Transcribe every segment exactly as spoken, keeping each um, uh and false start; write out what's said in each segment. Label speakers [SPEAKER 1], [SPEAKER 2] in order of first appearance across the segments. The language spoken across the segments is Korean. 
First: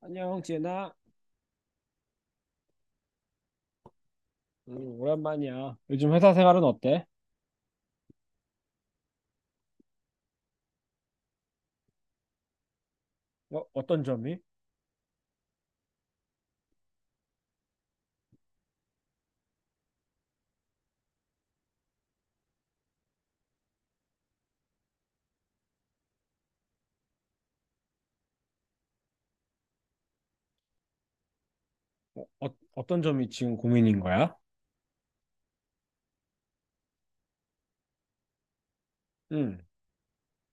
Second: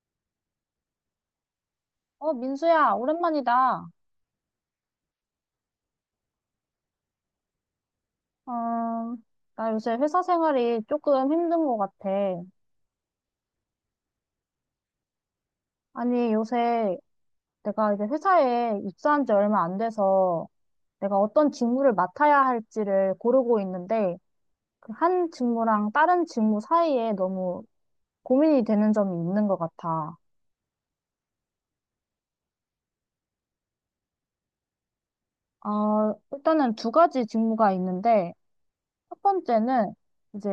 [SPEAKER 1] 안녕, 지은아.
[SPEAKER 2] 어, 민수야, 오랜만이다.
[SPEAKER 1] 음, 오랜만이야. 요즘 회사 생활은 어때?
[SPEAKER 2] 어, 나 요새 회사 생활이 조금 힘든 것 같아.
[SPEAKER 1] 어, 어떤 점이?
[SPEAKER 2] 아니, 요새 내가 이제 회사에 입사한 지 얼마 안 돼서 내가 어떤 직무를 맡아야 할지를 고르고 있는데 그한 직무랑 다른 직무 사이에 너무 고민이 되는 점이 있는 것 같아.
[SPEAKER 1] 어, 어, 떤 점이 지금 고민인 거야?
[SPEAKER 2] 어, 일단은 두 가지 직무가 있는데 첫
[SPEAKER 1] 응.
[SPEAKER 2] 번째는 이제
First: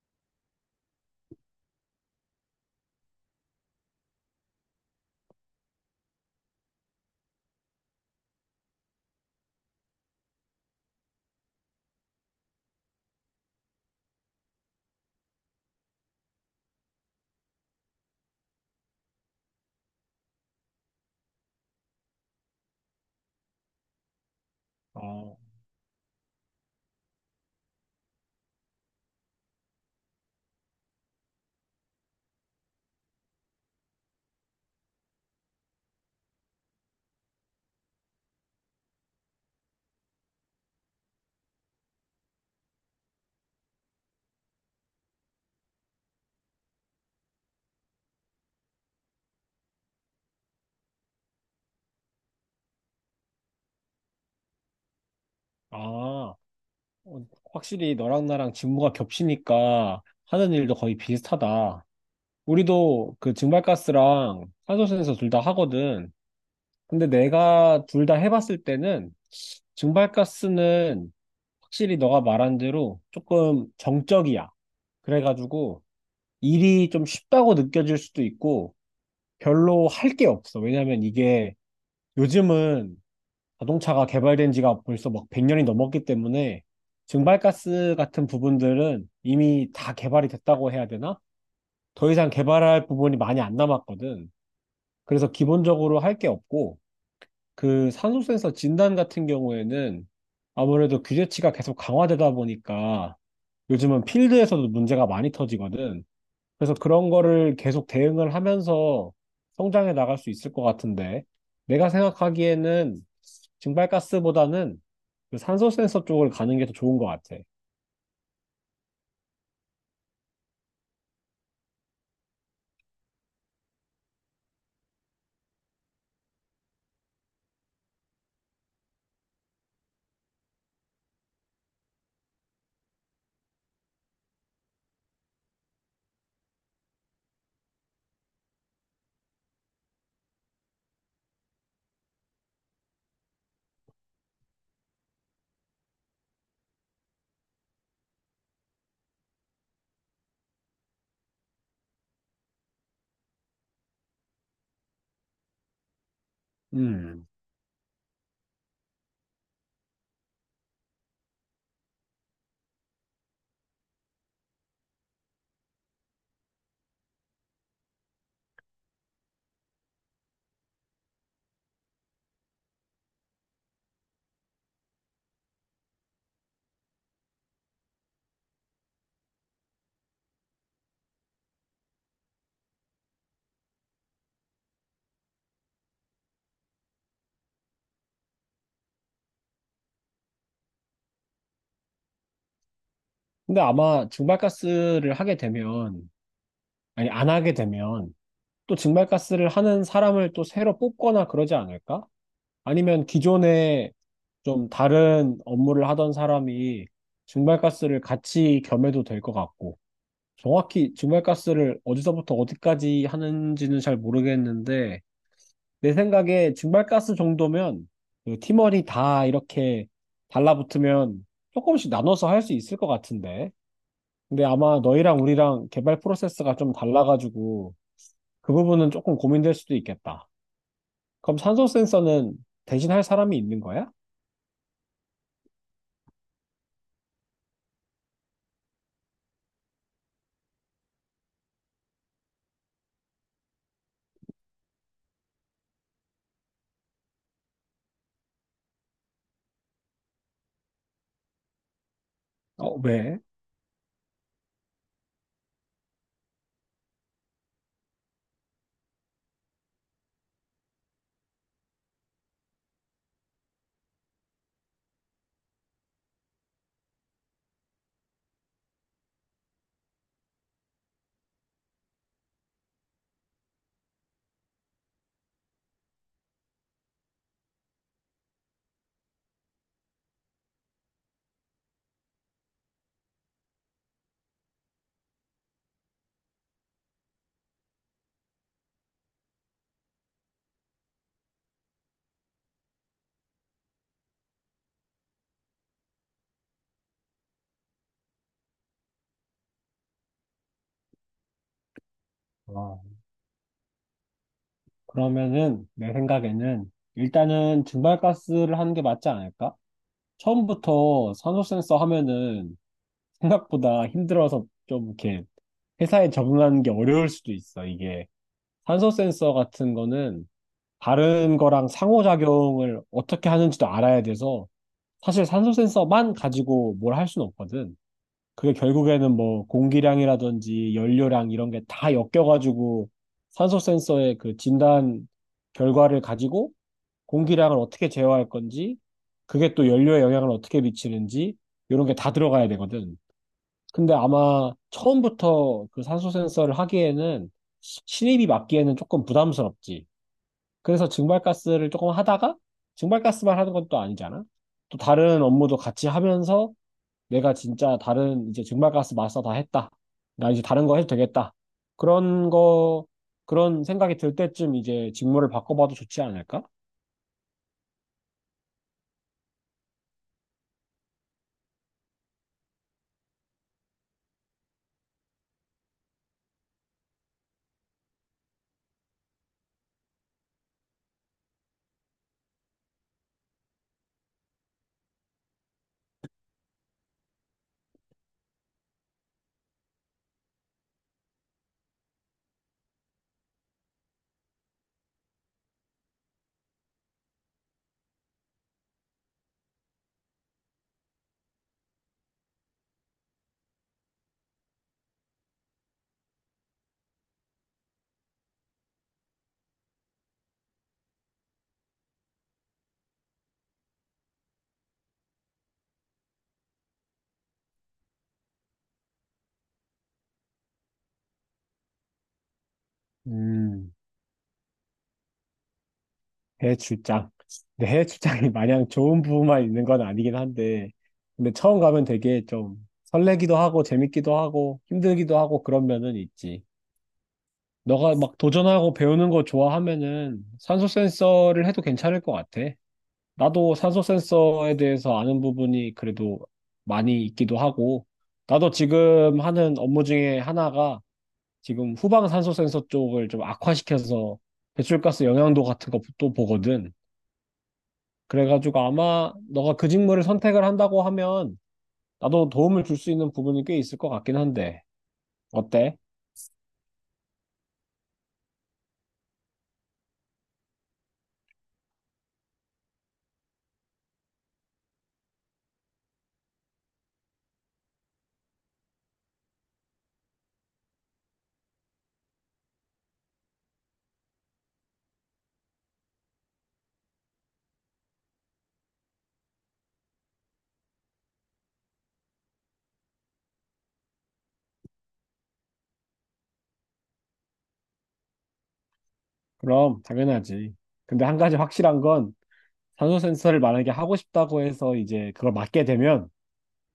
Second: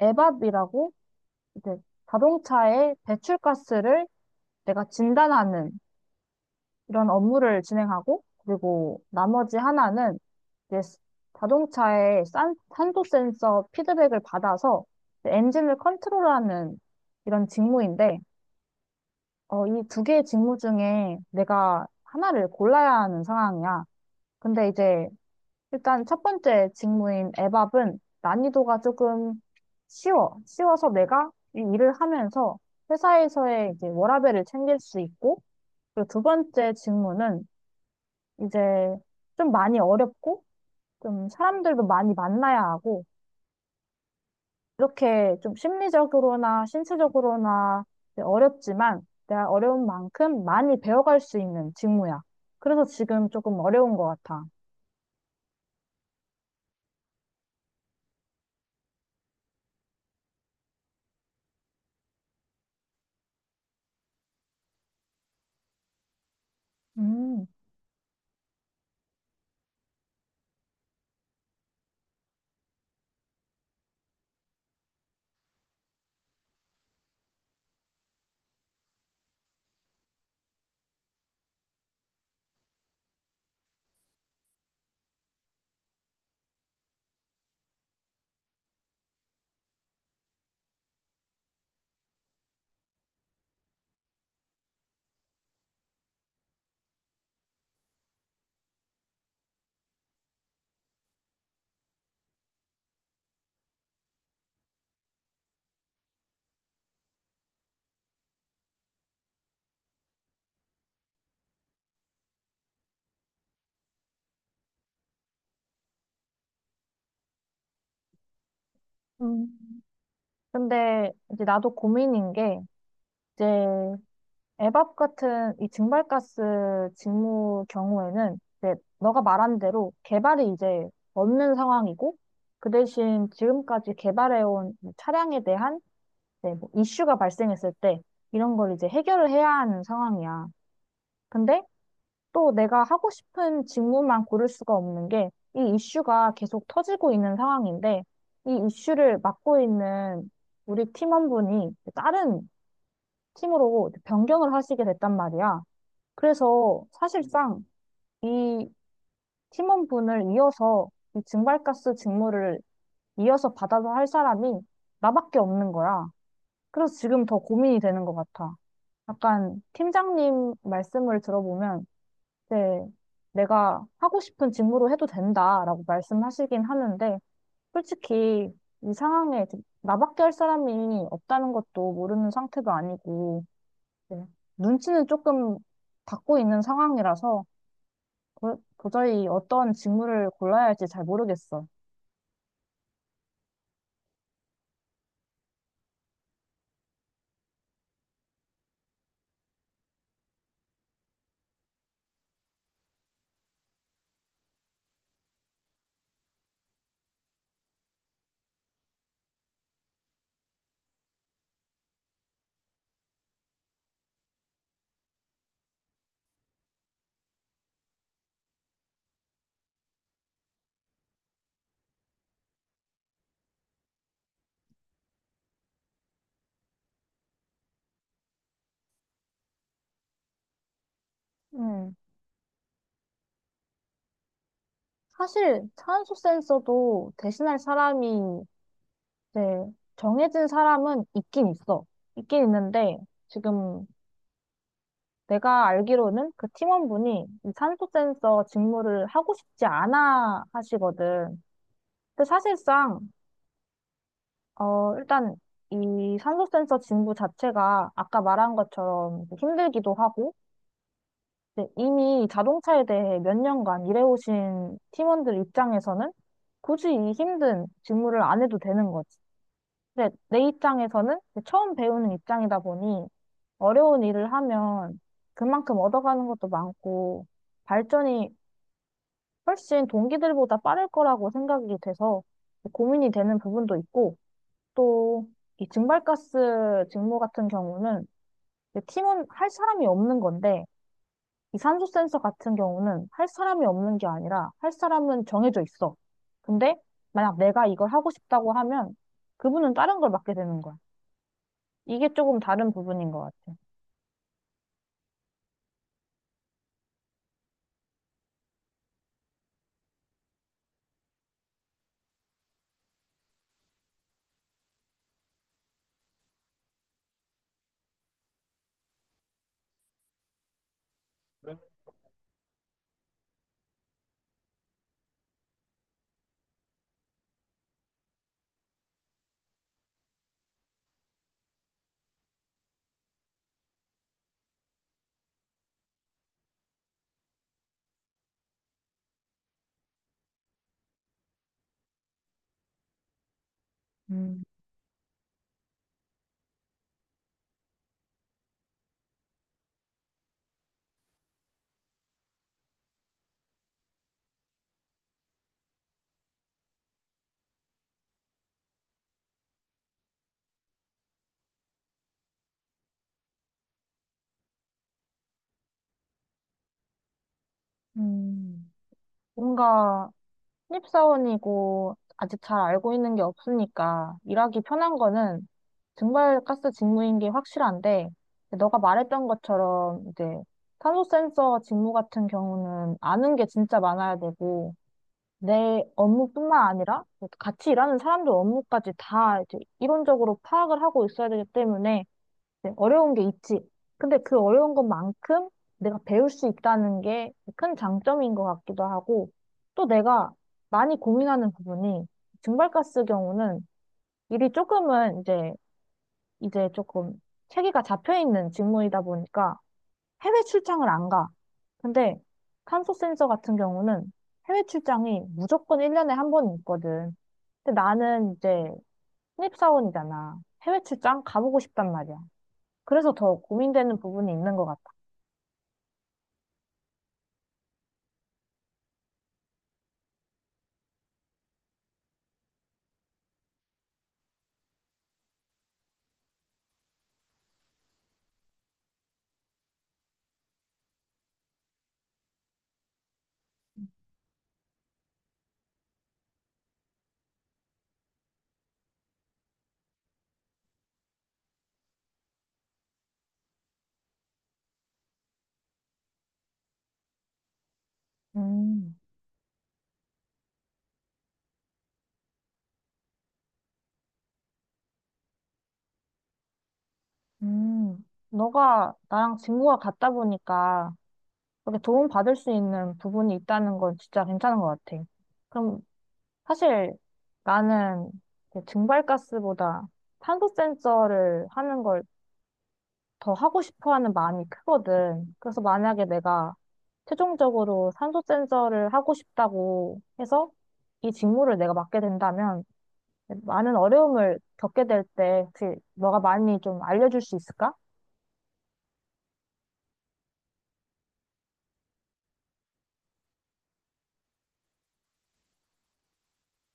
[SPEAKER 2] 에밥이라고 이제 자동차의 배출가스를 내가 진단하는 이런 업무를 진행하고, 그리고 나머지 하나는 이제 스- 자동차의 산, 산소 센서 피드백을 받아서 이제 엔진을 컨트롤하는 이런 직무인데, 어, 이 두 개의 직무 중에 내가 하나를 골라야 하는 상황이야. 근데 이제
[SPEAKER 1] 어,
[SPEAKER 2] 일단 첫 번째 직무인 에밥은 난이도가 조금 쉬워. 쉬워서 내가 이 일을 하면서 회사에서의 이제 워라밸을 챙길 수 있고, 그리고 두 번째 직무는 이제 좀 많이 어렵고, 좀 사람들도 많이 만나야 하고, 이렇게 좀 심리적으로나 신체적으로나 이제 어렵지만, 내가 어려운 만큼 많이 배워갈 수 있는 직무야. 그래서 지금 조금 어려운 것 같아.
[SPEAKER 1] 아, 어, 확실히 너랑 나랑 직무가 겹치니까 하는 일도 거의 비슷하다. 우리도 그 증발가스랑 탄소센서 둘 다 하거든. 근데
[SPEAKER 2] 음.
[SPEAKER 1] 내가 둘 다 해봤을 때는 증발가스는 확실히 너가 말한 대로 조금 정적이야. 그래가지고 일이 좀 쉽다고 느껴질 수도 있고 별로 할 게 없어. 왜냐면 이게 요즘은 자동차가 개발된 지가 벌써 막 백 년이 넘었기 때문에 증발가스 같은 부분들은 이미 다 개발이 됐다고 해야 되나? 더 이상 개발할 부분이 많이 안 남았거든. 그래서 기본적으로 할 게 없고 그 산소 센서 진단 같은 경우에는 아무래도 규제치가 계속 강화되다 보니까 요즘은 필드에서도 문제가 많이 터지거든. 그래서 그런 거를 계속 대응을 하면서 성장해 나갈 수 있을 것 같은데, 내가 생각하기에는 증발가스보다는 그 산소 센서 쪽을 가는 게 더 좋은 것 같아.
[SPEAKER 2] 음, 근데 이제 나도 고민인 게, 이제 에밥 같은 이 증발가스 직무 경우에는 이제 너가 말한 대로 개발이 이제 없는 상황이고 그 대신 지금까지 개발해온 차량에 대한 이제 뭐 이슈가 발생했을 때 이런 걸 이제 해결을 해야 하는 상황이야. 근데 또 내가 하고 싶은 직무만 고를 수가 없는 게 이 이슈가 계속 터지고 있는 상황인데 이 이슈를 맡고 있는 우리 팀원분이 다른 팀으로 변경을 하시게 됐단 말이야. 그래서
[SPEAKER 1] 음.
[SPEAKER 2] 사실상 이 팀원분을 이어서 이 증발가스 직무를 이어서 받아서 할 사람이 나밖에 없는 거야. 그래서 지금 더 고민이 되는 것 같아. 약간 팀장님 말씀을 들어보면 이제 내가 하고 싶은 직무로 해도 된다라고 말씀하시긴 하는데 솔직히 이 상황에 나밖에 할 사람이 없다는 것도 모르는 상태도 아니고 네. 눈치는 조금 받고 있는 상황이라서 도, 도저히 어떤 직무를 골라야 할지 잘 모르겠어.
[SPEAKER 1] 근데 아마 증발가스를 하게 되면, 아니, 안 하게 되면, 또 증발가스를 하는 사람을 또 새로 뽑거나 그러지 않을까? 아니면 기존에 좀 다른 업무를 하던 사람이 증발가스를 같이 겸해도 될 것 같고, 정확히 증발가스를 어디서부터 어디까지 하는지는 잘 모르겠는데, 내 생각에 증발가스 정도면 그 팀원이 다 이렇게 달라붙으면 조금씩 나눠서 할 수 있을 것 같은데. 근데 아마 너희랑 우리랑 개발 프로세스가 좀 달라가지고 그 부분은 조금 고민될 수도 있겠다. 그럼 산소
[SPEAKER 2] 음.
[SPEAKER 1] 센서는 대신 할 사람이 있는 거야?
[SPEAKER 2] 사실 탄소 센서도 대신할 사람이 이제 정해진 사람은 있긴 있어. 있긴 있는데 지금 내가 알기로는 그 팀원분이 이 탄소 센서 직무를 하고 싶지 않아 하시거든. 근데
[SPEAKER 1] 어,
[SPEAKER 2] 사실상
[SPEAKER 1] 왜?
[SPEAKER 2] 어 일단 이 산소 센서 직무 자체가 아까 말한 것처럼 힘들기도 하고 네, 이미 자동차에 대해 몇 년간 일해오신 팀원들 입장에서는 굳이 이 힘든 직무를 안 해도 되는 거지. 근데 내 입장에서는 처음 배우는 입장이다 보니 어려운 일을 하면 그만큼 얻어가는 것도 많고 발전이 훨씬 동기들보다 빠를 거라고 생각이 돼서 고민이 되는 부분도 있고 또 이 증발가스 직무 같은 경우는 팀원 할 사람이 없는 건데 이 산소 센서 같은 경우는 할 사람이 없는 게 아니라 할 사람은 정해져 있어. 근데 만약 내가 이걸 하고 싶다고 하면 그분은 다른 걸 맡게 되는 거야. 이게 조금 다른
[SPEAKER 1] 어,
[SPEAKER 2] 부분인 것 같아.
[SPEAKER 1] 그러면은 내 생각에는 일단은 증발가스를 하는 게 맞지 않을까? 처음부터 산소 센서 하면은 생각보다 힘들어서 좀 이렇게 회사에 적응하는 게 어려울 수도 있어. 이게 산소 센서 같은 거는 다른 거랑 상호작용을 어떻게 하는지도 알아야 돼서 사실 산소 센서만 가지고 뭘 할 수는 없거든. 그게 결국에는 뭐 공기량이라든지 연료량 이런 게 다 엮여가지고 산소 센서의 그 진단 결과를 가지고 공기량을 어떻게 제어할 건지, 그게 또 연료에 영향을 어떻게 미치는지, 이런 게 다 들어가야 되거든. 근데
[SPEAKER 2] 음,
[SPEAKER 1] 아마 처음부터 그 산소 센서를 하기에는 신입이 맡기에는 조금 부담스럽지. 그래서 증발가스를 조금 하다가 증발가스만 하는 건 또 아니잖아. 또 다른 업무도 같이 하면서 내가 진짜 다른 이제 증발가스 마스터 다 했다. 나 이제 다른 거 해도 되겠다. 그런 거, 그런 생각이 들 때쯤 이제 직무를 바꿔봐도 좋지 않을까?
[SPEAKER 2] 음, 뭔가 신입사원이고 아직 잘 알고 있는 게 없으니까 일하기 편한 거는 증발가스 직무인 게 확실한데 너가 말했던 것처럼 이제 탄소 센서 직무 같은 경우는 아는 게 진짜 많아야 되고 내 업무뿐만 아니라 같이 일하는 사람들 업무까지 다 이제 이론적으로 파악을 하고 있어야 되기 때문에 이제 어려운 게 있지. 근데 그 어려운 것만큼 내가 배울 수 있다는 게 큰 장점인 것 같기도 하고 또 내가 많이 고민하는 부분이 증발가스 경우는 일이 조금은 이제 이제 조금 체계가 잡혀 있는 직무이다 보니까 해외 출장을 안 가. 근데 탄소 센서 같은 경우는 해외 출장이 무조건 일 년에 한 번 있거든. 근데 나는 이제 신입사원이잖아. 해외 출장 가보고 싶단 말이야. 그래서 더
[SPEAKER 1] 음.
[SPEAKER 2] 고민되는 부분이 있는 것 같아.
[SPEAKER 1] 해외 출장. 근데 해외 출장이 마냥 좋은 부분만 있는 건 아니긴 한데, 근데 처음 가면 되게 좀 설레기도 하고, 재밌기도 하고, 힘들기도 하고, 그런 면은 있지. 너가 막 도전하고 배우는 거 좋아하면은 산소 센서를 해도 괜찮을 것 같아. 나도 산소 센서에 대해서 아는 부분이 그래도 많이 있기도 하고, 나도 지금 하는 업무 중에 하나가 지금 후방 산소 센서 쪽을 좀 악화시켜서 배출가스 영향도 같은 것도 보거든. 그래가지고
[SPEAKER 2] 음.
[SPEAKER 1] 아마 너가 그 직무를 선택을 한다고 하면 나도 도움을 줄 수 있는 부분이 꽤 있을 것 같긴 한데 어때?
[SPEAKER 2] 음. 너가 나랑 직무가 같다 보니까 그렇게 도움받을 수 있는 부분이 있다는 건 진짜 괜찮은 것 같아. 그럼 사실 나는 그 증발가스보다 탄소 센서를 하는 걸 더 하고 싶어 하는 마음이 크거든. 그래서 만약에 내가 최종적으로 산소 센서를 하고 싶다고 해서 이 직무를 내가 맡게 된다면 많은 어려움을 겪게 될 때 혹시 너가 많이 좀 알려줄 수 있을까?
[SPEAKER 1] 그럼 당연하지. 근데 한 가지 확실한 건 산소 센서를 만약에 하고 싶다고 해서 이제 그걸 맡게 되면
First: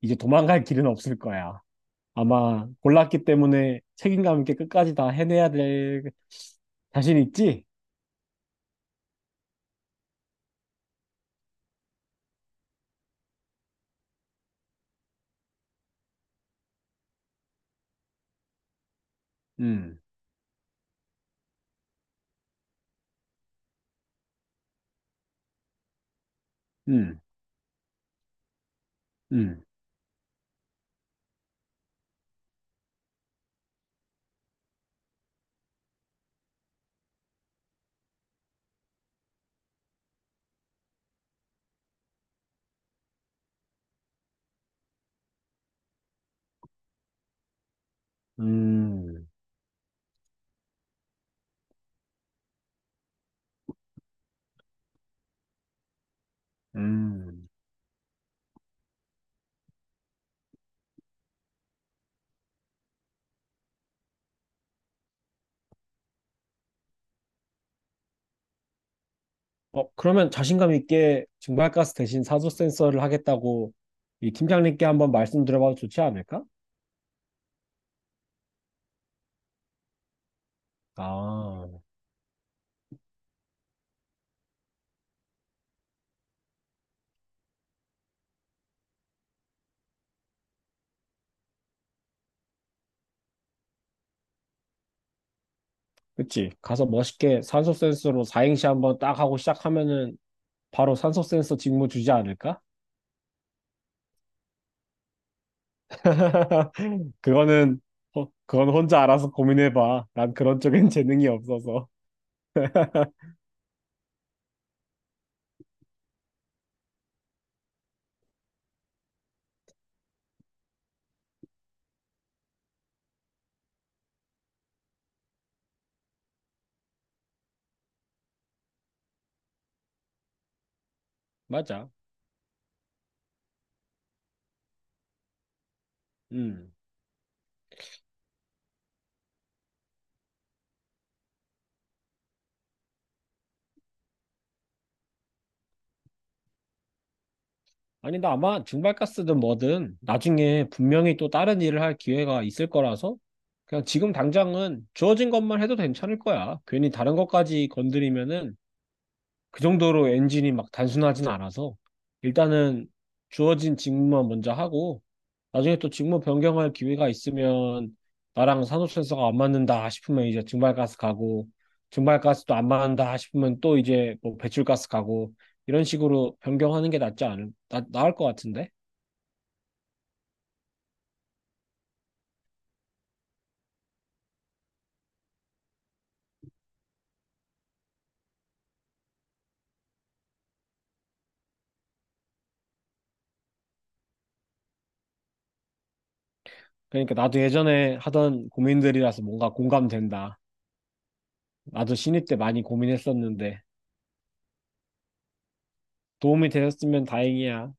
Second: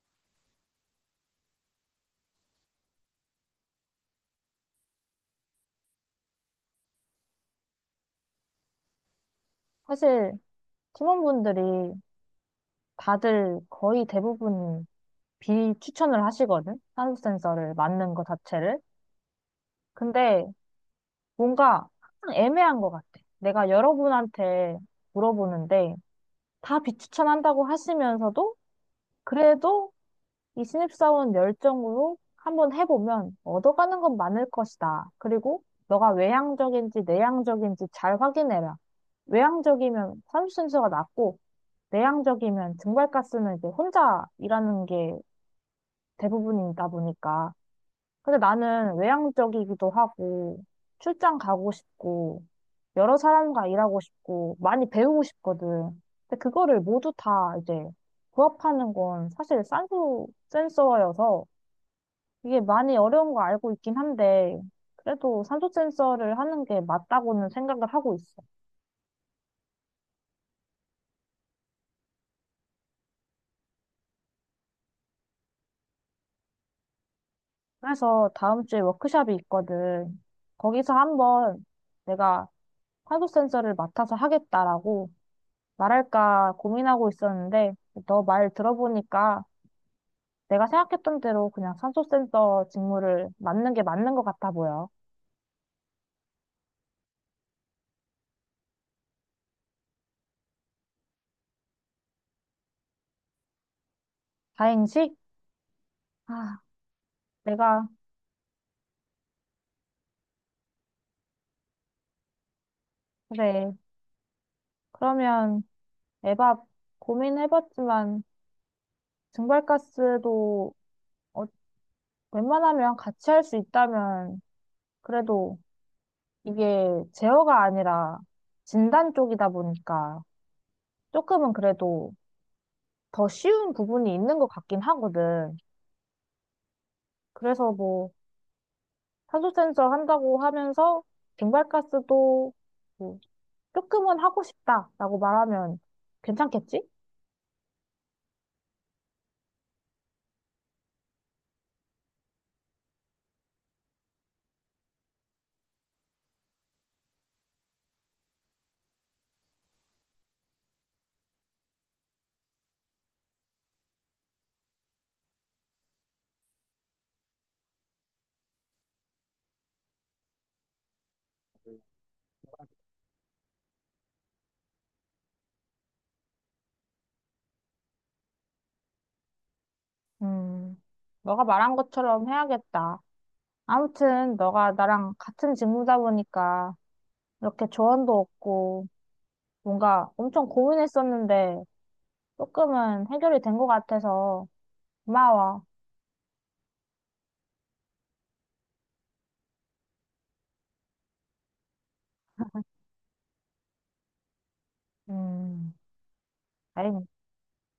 [SPEAKER 1] 이제 도망갈 길은 없을 거야. 아마 골랐기 때문에 책임감 있게 끝까지 다 해내야 될 자신 있지?
[SPEAKER 2] 사실 팀원분들이 다들 거의 대부분 비추천을 하시거든. 산소 센서를 맞는 것 자체를.
[SPEAKER 1] 음,
[SPEAKER 2] 근데 뭔가 항상 애매한 것 같아. 내가 여러분한테 물어보는데 다
[SPEAKER 1] 음,
[SPEAKER 2] 비추천한다고 하시면서도
[SPEAKER 1] 음,
[SPEAKER 2] 그래도 이 신입사원 열정으로 한번 해보면 얻어가는 건 많을 것이다. 그리고 너가 외향적인지 내향적인지 잘 확인해라. 외향적이면 사수순서가 낮고, 내향적이면 증발가스는 이제 혼자 일하는 게 대부분이다 보니까 근데 나는
[SPEAKER 1] 음,
[SPEAKER 2] 외향적이기도 하고, 출장 가고 싶고, 여러 사람과 일하고 싶고, 많이 배우고 싶거든. 근데 그거를 모두
[SPEAKER 1] 음.
[SPEAKER 2] 다 이제 부합하는 건 사실 산소 센서여서 이게 많이 어려운 거 알고 있긴 한데, 그래도 산소 센서를 하는 게 맞다고는 생각을 하고 있어.
[SPEAKER 1] 어, 그러면 자신감 있게 증발가스 대신 사조 센서를 하겠다고 이 팀장님께 한번 말씀드려봐도 좋지 않을까?
[SPEAKER 2] 그래서 다음 주에 워크숍이 있거든. 거기서 한번
[SPEAKER 1] 아,
[SPEAKER 2] 내가 산소 센서를 맡아서 하겠다라고 말할까 고민하고 있었는데, 너 말 들어보니까 내가 생각했던 대로 그냥 산소 센서 직무를 맡는 게 맞는 것 같아 보여.
[SPEAKER 1] 그치. 가서 멋있게 산소 센서로 사행시 한번 딱 하고 시작하면은 바로 산소 센서 직무 주지 않을까?
[SPEAKER 2] 다행이지? 아,
[SPEAKER 1] 그거는,
[SPEAKER 2] 내가,
[SPEAKER 1] 어, 그건 혼자 알아서 고민해봐. 난 그런 쪽엔 재능이 없어서.
[SPEAKER 2] 그래. 그러면 에밥 고민해봤지만, 증발가스도 어, 웬만하면 같이 할 수 있다면, 그래도 이게 제어가 아니라 진단 쪽이다 보니까 조금은
[SPEAKER 1] 맞아.
[SPEAKER 2] 그래도 더 쉬운 부분이 있는 것 같긴 하거든.
[SPEAKER 1] 음.
[SPEAKER 2] 그래서 뭐, 탄소 센서 한다고 하면서 증발가스도 뭐 조금은 하고 싶다라고 말하면 괜찮겠지?
[SPEAKER 1] 아니, 나 아마 증발가스든 뭐든 나중에 분명히 또 다른 일을 할 기회가 있을 거라서 그냥 지금 당장은 주어진 것만 해도 괜찮을 거야. 괜히 다른 것까지 건드리면은 그 정도로 엔진이 막 단순하진 않아서 일단은 주어진 직무만 먼저 하고 나중에 또 직무 변경할 기회가 있으면 나랑 산호센서가 안 맞는다 싶으면 이제 증발가스 가고 증발가스도 안 맞는다 싶으면 또 이제 뭐 배출가스 가고 이런 식으로 변경하는 게 낫지 않을 나, 나을 것 같은데
[SPEAKER 2] 음, 너가 말한 것처럼 해야겠다. 아무튼 너가 나랑 같은 직무다 보니까 이렇게 조언도 얻고 뭔가 엄청 고민했었는데 조금은 해결이 된 것 같아서 고마워.
[SPEAKER 1] 그러니까 나도 예전에 하던 고민들이라서 뭔가 공감된다 나도 신입 때 많이 고민했었는데
[SPEAKER 2] 음,
[SPEAKER 1] 도움이
[SPEAKER 2] 아이,
[SPEAKER 1] 되었으면 다행이야.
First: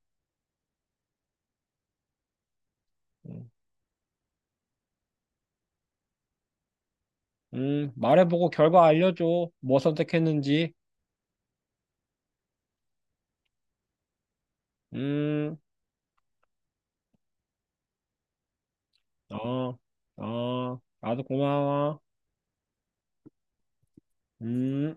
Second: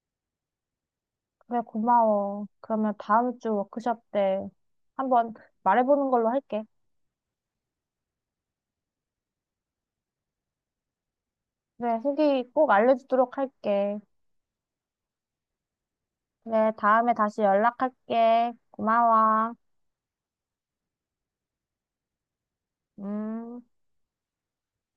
[SPEAKER 2] 그래 고마워. 그러면 다음
[SPEAKER 1] 응.
[SPEAKER 2] 주 워크숍 때 한번 말해보는 걸로 할게.
[SPEAKER 1] 음, 말해보고 결과 알려줘. 뭐 선택했는지.
[SPEAKER 2] 그래, 후기 꼭 알려주도록 할게.
[SPEAKER 1] 음,
[SPEAKER 2] 그래, 다음에 다시 연락할게. 고마워.
[SPEAKER 1] 어, 어, 나도 고마워.
[SPEAKER 2] 음.
[SPEAKER 1] 음.